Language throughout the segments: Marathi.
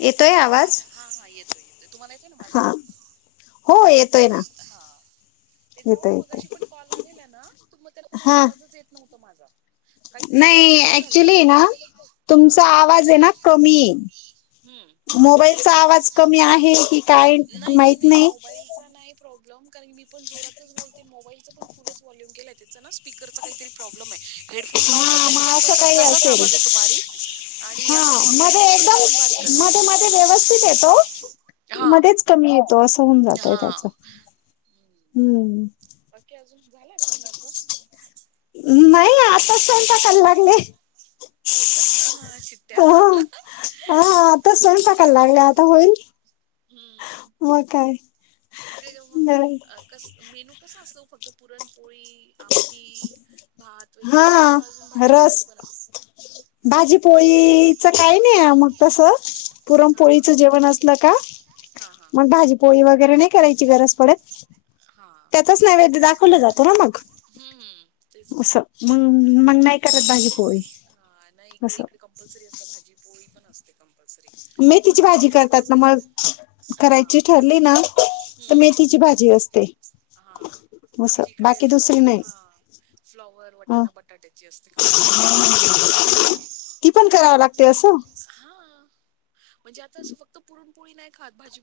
येतोय आवाज हा हा येतोय येतोय तुम्हाला येतंय ना माझा हा हो हम्म. येतोय ना हा ते जाऊ येतोय मगाशी येतोय पण कॉल आलेला ना, तर मग त्या कोणाला हा आवाजच येत नव्हता माझा. काहीतरी नाही प्रॉब्लेमच झालेला ऍक्च्युली ना, हा तुमचा आवाज आहे ना कमी ये. हम्म मोबाईलचा आवाज कमी आहे की, काय नाही नाही माहित नाही मोबाईलचा नाही प्रॉब्लेम. कारण मी पण जोरातच बोलते मोबाईलचं पण फुलच वॉल्यूम केलं आहे त्याचं ना स्पीकरचा काहीतरी प्रॉब्लेम ये. हेडफोन हा लावला तरी, पण मग असं तसा काही तसाच असेल आवाज येतो बारीक. आणि हा असं नॉर्मली मध्ये बोललो तरी पण एकदम बारीकच. मध्ये मध्ये व्यवस्थित येतो. हा मध्येच कमी येतो असं होऊन जातंय हा त्याचं. हम्म. हम्म बाकी अजून झालंय कोणाचं, नाही आत्ताच स्वयंपाकाला लागले. हो का हा हा शिट्ट्या हो हा आता स्वयंपाक. काला लागले आता होईल. हम्म.. मग काय तिकडे काय बरं. मग कसं मेनू, कसं असतो. फक्त पुरणपोळी आमटी, भात वगैरे असं का हा अजून रस भाजीपोळी पण अस हम्म भाजीपोळीचं काय, नाही हा मग तसं, हा हा पुरणपोळीच जेवण असलं का हा हा मग भाजीपोळी वेग वगैरे नाही करायची गरज पडत. हा त्याचाच नैवेद्य दाखवला जातो ना मग हम्म हम्म तेच ना. हम्म मग नाही करत भाजी पोळी. हा नाही इकडे इकड कंपल्सरी असतं भाजी पोळी पण असते. कंपल्सरी वर, मेथीची भाजी करतात ना मग हा करायची ठरली ना, तर हम्म मेथीची भाजी असते. हा असं आमच्या इकडे बाकी दुसरी फ्लॉवर, नाही हा फ्लॉवर, हं. वटाणा, बटाट्याची असते कंपल्सरी. ती पण करावं लागते असं, हा.. म्हणजे आता असं, फक्त पुरणपोळी नाही खात भाजी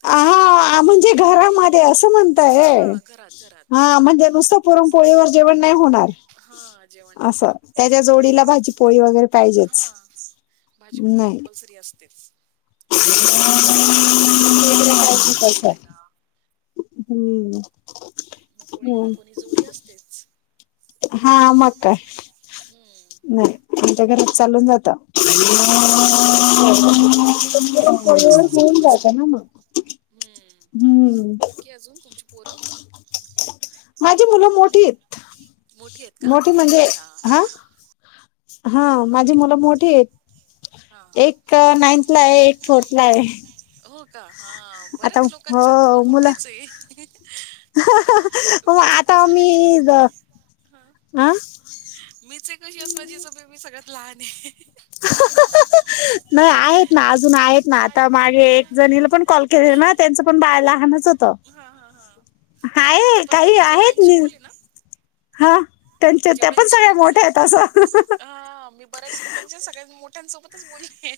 तेच. हा म्हणजे घरामध्ये असं म्हणताय होय, हा घरात घरात हा म्हणजे नुसतं पुरण पोळीवर जेवण नाही होणार, हा जेवण नाही असं होत त्याच्या जोडीला भाजी पोळी वगैरे पाहिजेच. भाजीपोळी नाही. कंपल्सरी असतेच. त्यात मग अजून काही सनवार असला का मग जूकूम असतो जेवायला. हम्म.. मग कोणी ना, कोणी जोडी असतेच. हा मग काय, हम्म नाही आमच्या घरात चालून जातं. हा नाही इकडे कसं मग [unintelligible] असतच होऊन जात कंपल्सरी ना मग, हम्म.. हम्म बाकी अजून तुमची पोरं, माझी मुलं मोठी येत. मोठी आहेत का, अच्छा हा हा माझी मुलं मोठी आहेत. हा हा एक काय नाईंथला आहे एक फोर्थला ये. हो का.. हा बऱ्याच लोकांच्यात मोठेच आहे. मगं मीच एक आता मी, असायची हा ह मीच एक अशी असणार जिचं बेबी सगळ्यात लहान आहे. नाही आहेत ना आज अजून आहेत ना, आता मागे एक जणीला पण कॉल केलेला ना त्यांच पण बाळ लहानचं. हा हा हा नाही आतापर्यंत काही मी आहेत जेवढयांशी नि बोलली ना, हा त्यांच्या त्या पण जेवढयांशी सगळ्या मी मोठ्या बोली. आहेत असं हा... मी बऱ्याच लोकांच्या सगळ्यात मोठ सोबतच बोलली.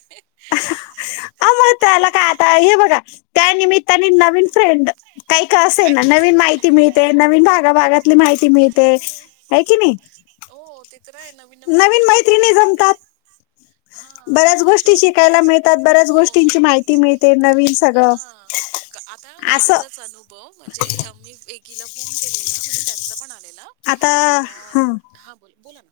अहो मग त्याला काय आता हे बघा त्या निमित्ताने नवीन फ्रेंड काही का असेना नवीन ऐक- माहिती हो मिळते नवीन भागाभागातली माहिती मिळते हम्म. आहे कि नाही हो ते तर आहे नवीन नवीन गोष्टी शिकायला मैत्रिणी पण जमतात मिळतात हा बऱ्याच अ, गोष्टी शिकायला मिळतात बऱ्याच हो गोष्टींची माहिती मिळते नवीन सगळं हा क- आता असं कालचाच अनुभव म्हणजे मी एकीला फोन केलेला म्हणजे त्यांचा पण आ आता हा मग हा बोल बोला ना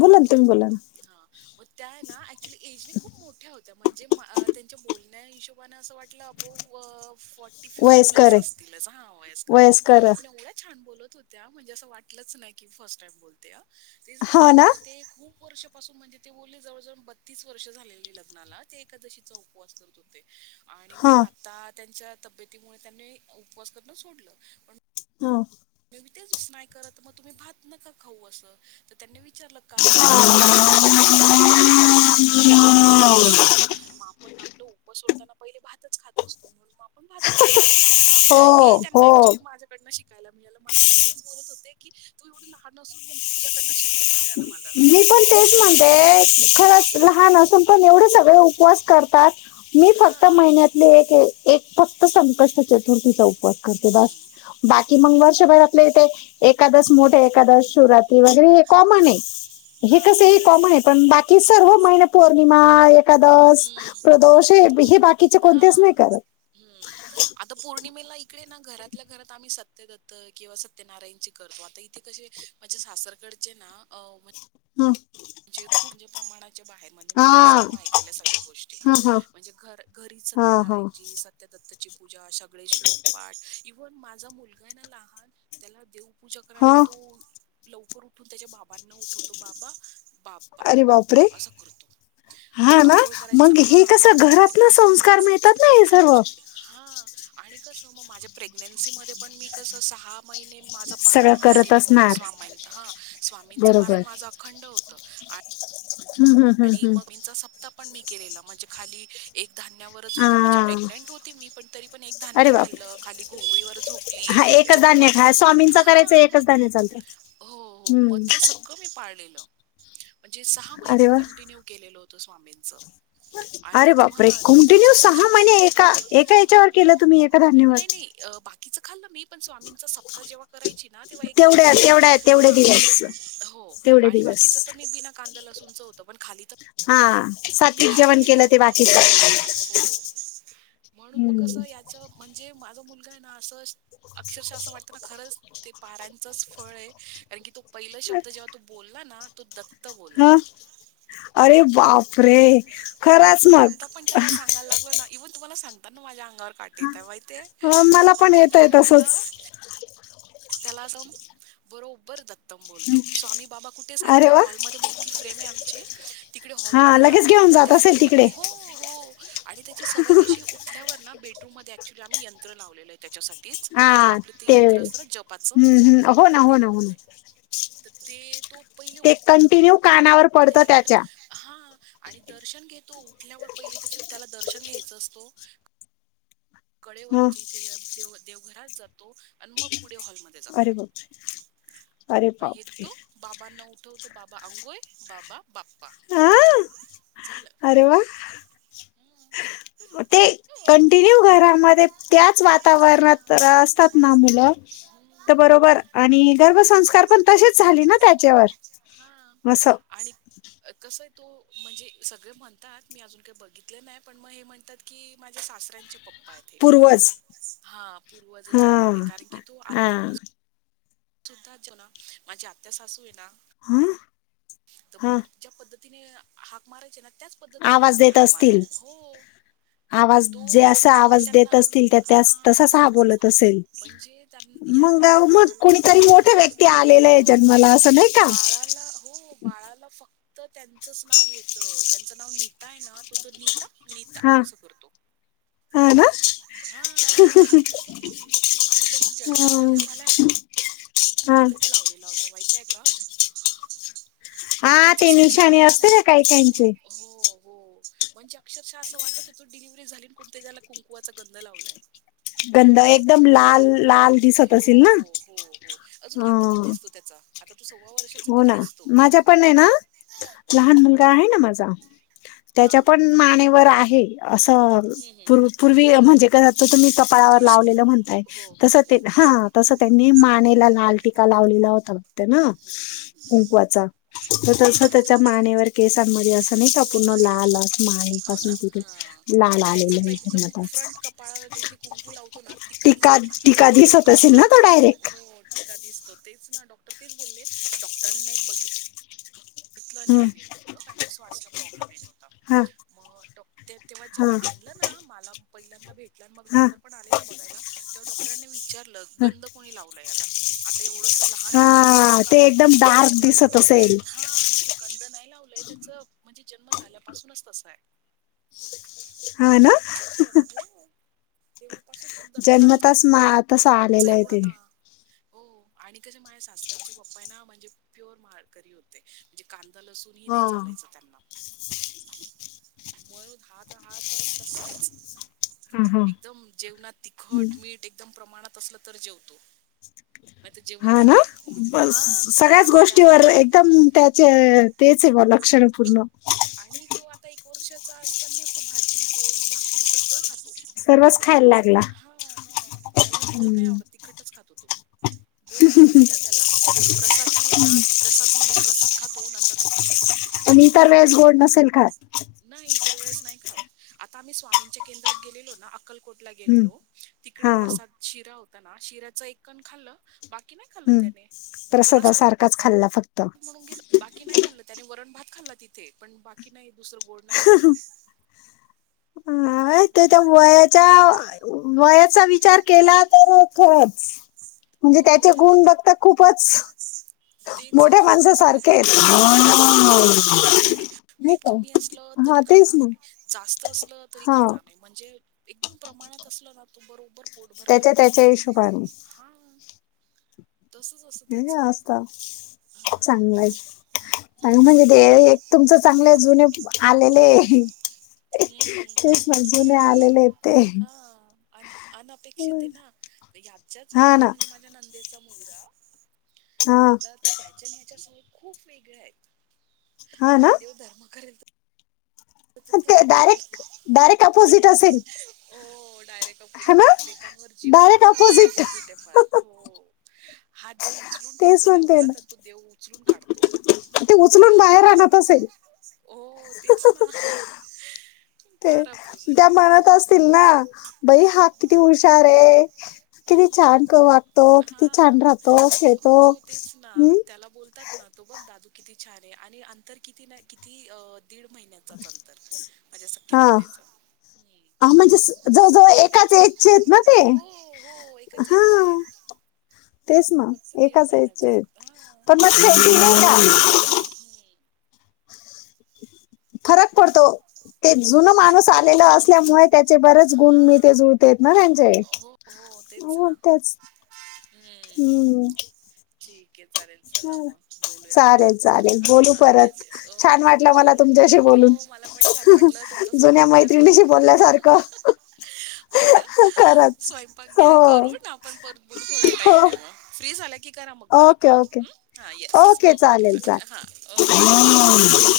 बोला ना तुम्ही बोला ना हां. मग त्या ना ऍक्च्युली एजने खूप मोठ्या होत म्हणजे त्यांच्या बोलण्या हिशोबाने असं वाटलं अब्वो फोर्टी फिफ्टी वयस्कर प्लस आहे असतील [unintelligible] हा वयस्कर होते पण एवढ्या छान बोलत होत्या म्हणजे असं वाटलच नाही की फर्स्ट टाइम बोलते आहे ते झालं हो मग ना ते आता खूप वर्ष म्हणजे ते बोलले जवळजवळ बतीस वर्ष झालेले लग्नाला ते एकादशीचा उपवास करत होते आणि हा मग आता त्यांच्या तब्येतीमुळे त्यांनी उपवास करण सोडलं पण हा [unintelligible] नाही करत मग तुम्ही भात नका खाऊ अस तर त्यांनी विचार का म्हटलं एकादशीला तर शक्यतो त भात खात नाही कारण की भात पूर्ण अन्न असतो मग आपण उपवास सोडताना पहिले भातच खात असतो म्हणून मग आपण भात [unintelligible] [inaudible] हो ए त्यांना हो अक्चुअली माझ्याकडं शिकायला मिळालं मला ते तेच बोलत होते की तू एवढी लहान असून म्हणजे तु्याकडनं शिकायला मिळालं मला मी पण तेच म्हणतेय खरंच लहान असून पण एवढे सगळे उपवास करतात मी फक्त हा महिन्यातले एक एक फक्त संकष्ट चतुर्थीचा उपवास करते बस हम्म बा कि मग वर्षभरातले इथे एकादस मोठे एकादस शिवरात्र वगैरे हे हा कॉमन आहे हे हा कसे ते हे तर कॉमन आहे पण बाकी सर्व महिने पौर्णिमा एकादश हम्म प्रदोष हे हे बाकीचे कोणतेच हा नाही करत [unintelligible] मला इकडे ना घरातल्या घरात आम्ही सत्य दत्त किंवा सत्यनारायणची करतो आता इथे कशे माझे सासरकडचे ना अं हं. म्हणजे खूप प्रमाणाच्या बाहेर म्हणजे मी फर्स्ट हा टाईम ऐकलेल्या सगळ्या गोष्टी हा हा म्हणजे घर घरी हा हा सत्यनारायण ची सत्य दत्त पूजा सगळे श्लोक पाठ इव्हन माझा मुलगा हे ना लहान त्याला [unintelligible] पूजा करायला हा तो लवकर उठून त्याच्या बाबांना उठवतो बाबा बाप्पा अरे बापरे बाप्पा असं करतो हा ना आंघोळ करायच मग हा हे [inaudible] कसं घरात ना संस्कार मिळतात ना हे सर्व अक्युअलि हा आणि आणि कसं मग माझ्या प्रेग्नेंसीमध्ये पण मी कसं सहा महिने माझं सगळं पारायण करत कंटिन्यू होत असणार स [unintelligible] हा स्वामींचं बरोबर पारण माझं अखंड होत आ हम्म हम्म हम्म आणि हम्म. मग [unintelligible] सप्ता पण मी केलेला म्हणजे खाली एक धान्यावरच होती म्हणजे हा प्रेग्नेंट होती मी पण तरी पण एक धान्य अरे बाप खाल्लं खाली घोंगळीवर झोपली हा एकच धान्य चप्पल खा नाही पाळत स्वामींचं हा करायचं एकच धान्य चालत हो हो मग ते सगळं मी पाळलेलं म्हणजे सहा महिने अरे वा मी [unintelligible] [inaudible] होत स्वामींच आणि अरे त्यात बापरे [unintelligible] कंटिन्यू त्याची सहा महिने एका एका हो याच्यावर केलं तुम्ही एका धान्यावर नाही नाही बाकीच खाल् मी पण जेव्हा स्वामींचा सप्ता जेव्हा करायची तेव्हा एक धान्य तेवढ्या होत तेवढ्या तेवढे हा दिवस हो तेवढे आणि दिवस बाकीच त मी बिना कां लसूनच होत पण खाली तर हा मी सात्विक आहे जेवण केलं ते बाकीच [unintelligible] हो हो म्हणून मग कसं याच म्हणजे माझ मुल अस अक्षरश अस वाटत ना खरच ते पारायणच फळ आहे कारण की तो पहिला शब्द जेव्हा तू बोलला ना तो दत् हा अरे बापरे खरच मग [unintelligible] इव्हन तुम्हाला सांगतात ना माझ्या अंगावर काटे येत माहिती ये अ, मला पण येत म्हणजे आहे तो त्याला तसंच त्याला बरोबर दत्तम बोलतो मी बाबा कुठे अरे सांगितलं वा हॉलमध्येध्ये मोठी फ्रेम आहे आमची. तिकडे हा हॉलमध्येध्ये लगेच जातो घेऊन आणि ते जात असेल फ्रेम ला तिकडे हो हो आणि त्याची सवय कशी उठल्यावर ना बेडरूम मध्ये अऍक्च्युली आम्ही यंत्र लावलेलो आहे त्याच्यासाठी तच हा आपली ते यंत्र असत. जपाच हम्म हम्म हो ना ते हो ना हो ना लावलंय तर ते तो पहिले ते उठतो कंटिन्यू कानावर पडतं त्याची दर त्याच्या. हा आणि दर्शन घेतो उठल्यावर पहिली त्याच्या त्याला दर्शन घ्यायचं असतो. कळे व ह इथे देवघरात जातो अन् म पुढे हॉल म जातो अरे बाप अरे बापरे येतो बाबांना उठवतो. बा अंगोय बाबा- बाप्पा हा झालं. अरे वा ते हो कंटिन्यू बाबू. घरामध्ये त्याच हा वातावरणात असतात ना मुलं हम्म. तर बरोबर आणि गर्भसंस्कार पण तसेच. झाले ना हो त्याच्यावर हा असं आणि कस आहे तो- म्हणजे सगळे म्हणतात मी अजून काही बघितलं नाही पण मग हे म्हणतात की माझ्या सासऱ्यांचे पप्पा पूर्वज हा पूर्वज हा आलेले कारण की तो हा आता सुद्धा जेवणा माझी आत्या सासू आहे ना? हा हा तने हाक मारायचे ना त्याच पद्धतीने आवाज आपण देत हाक मारतो, असतील हो. आवाज तो जे अस तो आवाज त्यांना देत असतील त्या त्या हा तसाच हा बोलत असेल. म्हणजे त्यां- याला मंगा मग बाळाला कोणीतरी. व्यक्ती आलेला आहे हो जन्माला असं नाही का? त्यांचच नाव येत त्यांचं नाव नीता आहे ना तो तर नीता नीता हा असं करतो. हा ना हा हम् आणि तस जन्म झाला झाला. ना हा तर ते लावलेला होता माहितय का? म्हणजे हा ते जसा निशाणी झाला ना असते काही काहींचे हो हो. म्हणजे अक्षरशः असं वाटत होतो डिलिव्हरी झाली कोणत त्याला कुंकुवाचा गंध लावलाय. गंध एकदम लाल लाल दिसत हो असेल ना? हो हो हो अजून आता पण हा दिसतो त्याचा. आता तो सव्वा वर्षाचा हो तरी ना दिसतो माझ्या पण नाही ना हा लहान मुलगा आहे ना? माझा हा त्याच्या पण मानेवर आहे. असू हम्म, हम्म, हम्म. पूर्वी म्हणजे क त तुम्ही कपाळावर तुळशी लावलेलं म्हणताय हो तस हो ते. हो ह तस त्यांनी मानेला लाल टीकाा लावलेला होता ते ना. हम्म, हम्म, हम्म. कुंकवाचा तर हा तस त्याच्या मानेवर केस. म अस ना नाही संपूर्ण लाल अस माई हो ना पासून तिथे हा लाल याचा आलेले तर आहे एकदम जन्मताच. इकडेच आहे, डायरेक्ट टीका दिसतो तेच. क्र तेच बोलले डॉक्टरांनी बघित हम्म. ेलेलंत कारण की शवासला प्रॉब्लेम येत होता हा मग तेव्हा हा ज्याला- ना मला पहिल्यांदा भेट- मग हा डॉक्टर पण आले ना बघायला तेव्हा डॉक्टरांनी विचारलं हा गंंद कोणी लावलं याला आता एवढंच लहान बाळ गंध हा का ते लावलं एकदम म्हट डार्क गं दिसत असेल हा आप गंध नाही लावलंय त्याच म्हणजे जन्म झाल्यापासूनच तसा आहे. हा ना ते जन्म तास मा तस आलेला हाय एवढं ते. का हो आणि कस माझ्या सासऱ्यांचे पप्पा ना म्हणजे प्युअर माळकरी होते, म्हणजे - - लसून ह हा नाही चालायचं त्यांना. म्हणून हात हात तसाच. हा हा एकदम जेवणात तिखट, मीठ एकदम प्रमाणात असलं तर जेवतो. ह. नाही तर हा जेवतही ना. नाही हा बसं सगळ्याच त्या गोष्टीवर एकदम त्याचे तेचहे बल हो क्षण पूर्ण - - आणि तू आता एक वर्षाचा असताना तू भाजी पोळी भाकरी सगळं खातो. सर्वच खायला लागला. हा हा त्याला गोड नाही हम्म. आवडत तिखटच खातो तो गोड जर दिला त्याला प्रसाद दिला ना प्रसाद म्हणून प्रसाद खातो. नंतरच खातच नाही. लएच गोड नसेल. खात दर वेळेस नाही खात. आता आम्ही स्वामींच्या केंद्रात गेलेलो ना आक अक्कलकोटला हम्म. गेलेलो तिकडे हा प्रसाद शिरा होता ना. शिऱ्याच एक कण खाल्लं - - हम्म. तर सदा सारखाच खाल्ला. फक्त म्हणून घेत बाकी नाही खाल्लं. त्यानी वरण भात खाल्ला तिथे. पण बाकी नाही. दुसरं गोड नाही घेतलं. हा तर त्या वयाच्या वयाचा वि चार केला तर खच म्हणजे हो त्याचे गुण बघता खूपच - - तेच ना सगळे आहेत मो खरंच मोठ्या माणसांसारखे नाही मीठ का कमी असलं त हा तेच खाणार ना नाही जास्त असलं तरी हा खाणार नाही म्हणजे - - एकदम प्रमाणात असलं ना तो बरोबर - - त्याच्या त्याच्या हिशोबाने. तस जसं त्याच- - चांगलंय तेच म्हणजे ते तुमच चांगलं जुने आलेले [unintelligible] हम्म तेच ना जुने आलेले आहेत ते हा. अ अनपेक्षित हे ना. ह्याच्याच हा ना वयाचा म्हणजे माझ्या नंदेचा मु हा आता त्याच्या नी याच्या सवपी खूप वेगळ्या आहेत. हा देव धर्म करेल - - तो फक्त ते साइट काढेल. डायरेक्ट डायरेक्ट अपोजिट असेल डायरेक्ट है अपोजिट ना हे एकमेकांवर जीव तर डायरेक्ट एवढा पण ऑपोजिट अपोजिट आहे फार. हो. हा देव उचलून तेच ठेवतो म्हणते देवघरात ना आणि तो देव उचलून काढतो. ते [unintelligible] असेल. हो. तेच ना. ते फार त्या अपोजिट आहे मनात हम्म. असतील ना भाई हा किती हुशारयं. किती छान हम्म. वागतो. किती हा छान राहतो. खेळतो. हो तेच ना हम् त्याला बोलतात ना तो बघ दादू छान आहे आणि तर किती किती दीड महि अंतर माझ्या हा सख्यानंदेचा - - चेतना ते. हो एकाच एजचे आहेत हं. तेच ना फक्त दीड एकाच साइजचे महिन्याचा आहेत आता पण [unintelligible] हम् फरक पडतो. ते जुन हो माणूस आलेला असल्यामुळे त्याचे बरेच हा गुण मी ते जुळते ना त्यांचे. हो हो तेच ना. हम्म. ओके चालेल. चला हा. मग बोलूया आपण चालेल नंतर चालेल हा बोलू हा येस येस ओके हो. बोलु. हो मला पण छान वाटलं तुमचं स्वयंपाक घ्या करून डा खरंच स्वयंपाक हो घ्या करून आपण परत बोलून थोडा हो टाइम देऊ फ्री झाला की करा मग मला ओके कॉल ओके ह येस चालेल चालेल ओके हा बाय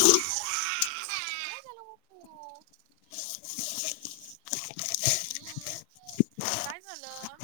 काय झालं